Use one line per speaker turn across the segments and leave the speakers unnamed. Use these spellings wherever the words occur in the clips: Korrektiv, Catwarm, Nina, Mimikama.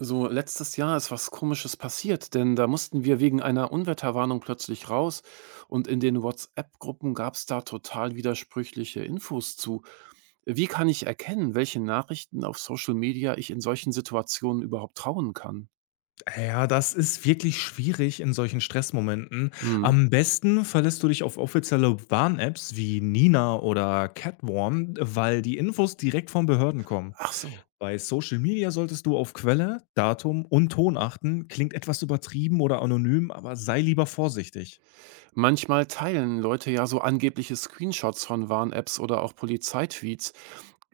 So, letztes Jahr ist was Komisches passiert, denn da mussten wir wegen einer Unwetterwarnung plötzlich raus und in den WhatsApp-Gruppen gab es da total widersprüchliche Infos zu. Wie kann ich erkennen, welche Nachrichten auf Social Media ich in solchen Situationen überhaupt trauen kann?
Ja, das ist wirklich schwierig in solchen Stressmomenten.
Mhm.
Am besten verlässt du dich auf offizielle Warn-Apps wie Nina oder Catwarm, weil die Infos direkt von Behörden kommen.
Ach so.
Bei Social Media solltest du auf Quelle, Datum und Ton achten. Klingt etwas übertrieben oder anonym, aber sei lieber vorsichtig.
Manchmal teilen Leute ja so angebliche Screenshots von Warn-Apps oder auch Polizeitweets.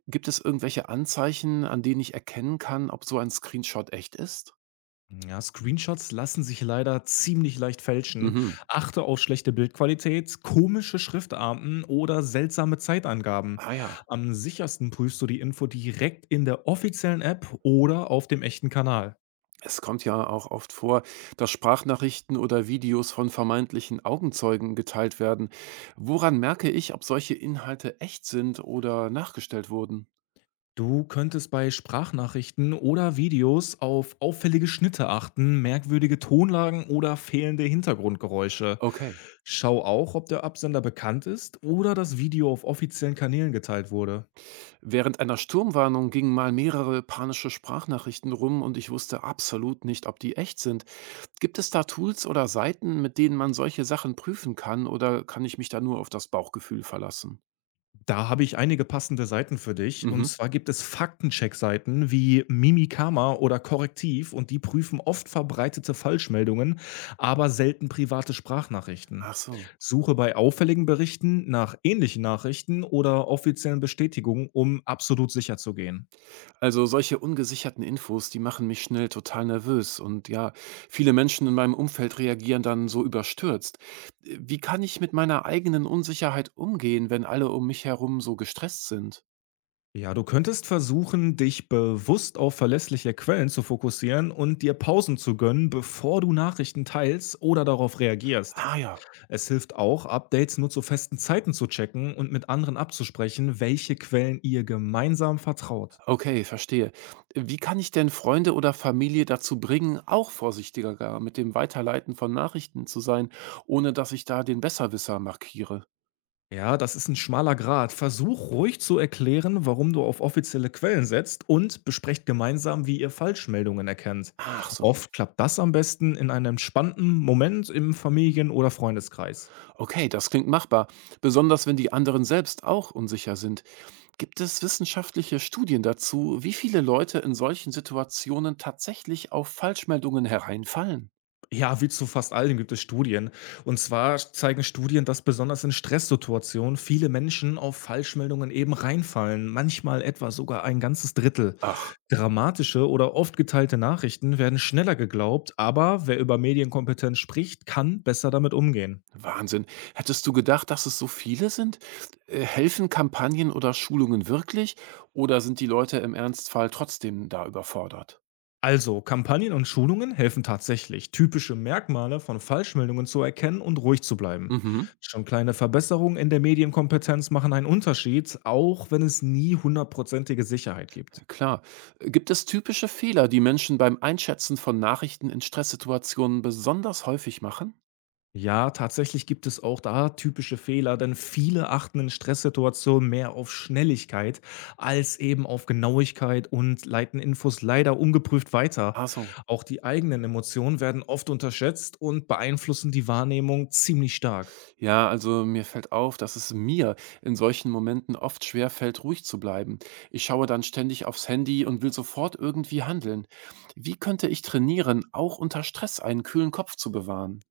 Gibt es irgendwelche Anzeichen, an denen ich erkennen kann, ob so ein Screenshot echt ist?
Ja, Screenshots lassen sich leider ziemlich leicht fälschen.
Mhm.
Achte auf schlechte Bildqualität, komische Schriftarten oder seltsame Zeitangaben.
Ah ja.
Am sichersten prüfst du die Info direkt in der offiziellen App oder auf dem echten Kanal.
Es kommt ja auch oft vor, dass Sprachnachrichten oder Videos von vermeintlichen Augenzeugen geteilt werden. Woran merke ich, ob solche Inhalte echt sind oder nachgestellt wurden?
Du könntest bei Sprachnachrichten oder Videos auf auffällige Schnitte achten, merkwürdige Tonlagen oder fehlende Hintergrundgeräusche.
Okay.
Schau auch, ob der Absender bekannt ist oder das Video auf offiziellen Kanälen geteilt wurde.
Während einer Sturmwarnung gingen mal mehrere panische Sprachnachrichten rum und ich wusste absolut nicht, ob die echt sind. Gibt es da Tools oder Seiten, mit denen man solche Sachen prüfen kann oder kann ich mich da nur auf das Bauchgefühl verlassen?
Da habe ich einige passende Seiten für dich. Und
Mhm.
zwar gibt es Faktencheck-Seiten wie Mimikama oder Korrektiv und die prüfen oft verbreitete Falschmeldungen, aber selten private Sprachnachrichten.
Ach so.
Suche bei auffälligen Berichten nach ähnlichen Nachrichten oder offiziellen Bestätigungen, um absolut sicher zu gehen.
Also solche ungesicherten Infos, die machen mich schnell total nervös und ja, viele Menschen in meinem Umfeld reagieren dann so überstürzt. Wie kann ich mit meiner eigenen Unsicherheit umgehen, wenn alle um mich herum so gestresst sind?
Ja, du könntest versuchen, dich bewusst auf verlässliche Quellen zu fokussieren und dir Pausen zu gönnen, bevor du Nachrichten teilst oder darauf reagierst.
Ah ja,
Es hilft auch, Updates nur zu festen Zeiten zu checken und mit anderen abzusprechen, welche Quellen ihr gemeinsam vertraut.
okay, verstehe. Wie kann ich denn Freunde oder Familie dazu bringen, auch vorsichtiger gar mit dem Weiterleiten von Nachrichten zu sein, ohne dass ich da den Besserwisser markiere?
Ja, das ist ein schmaler Grat. Versuch ruhig zu erklären, warum du auf offizielle Quellen setzt und besprecht gemeinsam, wie ihr Falschmeldungen erkennt.
Ach so,
Oft klappt das am besten in einem entspannten Moment im Familien- oder Freundeskreis.
okay, das klingt machbar, besonders wenn die anderen selbst auch unsicher sind. Gibt es wissenschaftliche Studien dazu, wie viele Leute in solchen Situationen tatsächlich auf Falschmeldungen hereinfallen?
Ja, wie zu fast allem gibt es Studien. Und zwar zeigen Studien, dass besonders in Stresssituationen viele Menschen auf Falschmeldungen eben reinfallen, manchmal etwa sogar ein ganzes Drittel.
Ach,
Dramatische oder oft geteilte Nachrichten werden schneller geglaubt, aber wer über Medienkompetenz spricht, kann besser damit umgehen.
Wahnsinn. Hättest du gedacht, dass es so viele sind? Helfen Kampagnen oder Schulungen wirklich? Oder sind die Leute im Ernstfall trotzdem da überfordert?
Also, Kampagnen und Schulungen helfen tatsächlich, typische Merkmale von Falschmeldungen zu erkennen und ruhig zu bleiben.
Mhm,
Schon kleine Verbesserungen in der Medienkompetenz machen einen Unterschied, auch wenn es nie hundertprozentige Sicherheit gibt.
klar. Gibt es typische Fehler, die Menschen beim Einschätzen von Nachrichten in Stresssituationen besonders häufig machen?
Ja, tatsächlich gibt es auch da typische Fehler, denn viele achten in Stresssituationen mehr auf Schnelligkeit als eben auf Genauigkeit und leiten Infos leider ungeprüft weiter.
Ach so.
Auch die eigenen Emotionen werden oft unterschätzt und beeinflussen die Wahrnehmung ziemlich stark.
Ja, also mir fällt auf, dass es mir in solchen Momenten oft schwer fällt, ruhig zu bleiben. Ich schaue dann ständig aufs Handy und will sofort irgendwie handeln. Wie könnte ich trainieren, auch unter Stress einen kühlen Kopf zu bewahren?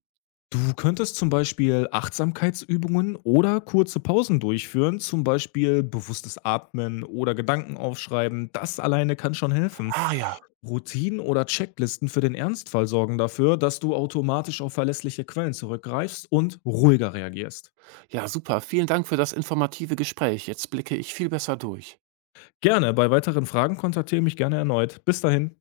Du könntest zum Beispiel Achtsamkeitsübungen oder kurze Pausen durchführen, zum Beispiel bewusstes Atmen oder Gedanken aufschreiben. Das alleine kann schon helfen.
Ah ja,
Routinen oder Checklisten für den Ernstfall sorgen dafür, dass du automatisch auf verlässliche Quellen zurückgreifst und ruhiger reagierst.
ja, super. Vielen Dank für das informative Gespräch. Jetzt blicke ich viel besser durch.
Gerne, bei weiteren Fragen kontaktiere mich gerne erneut. Bis dahin.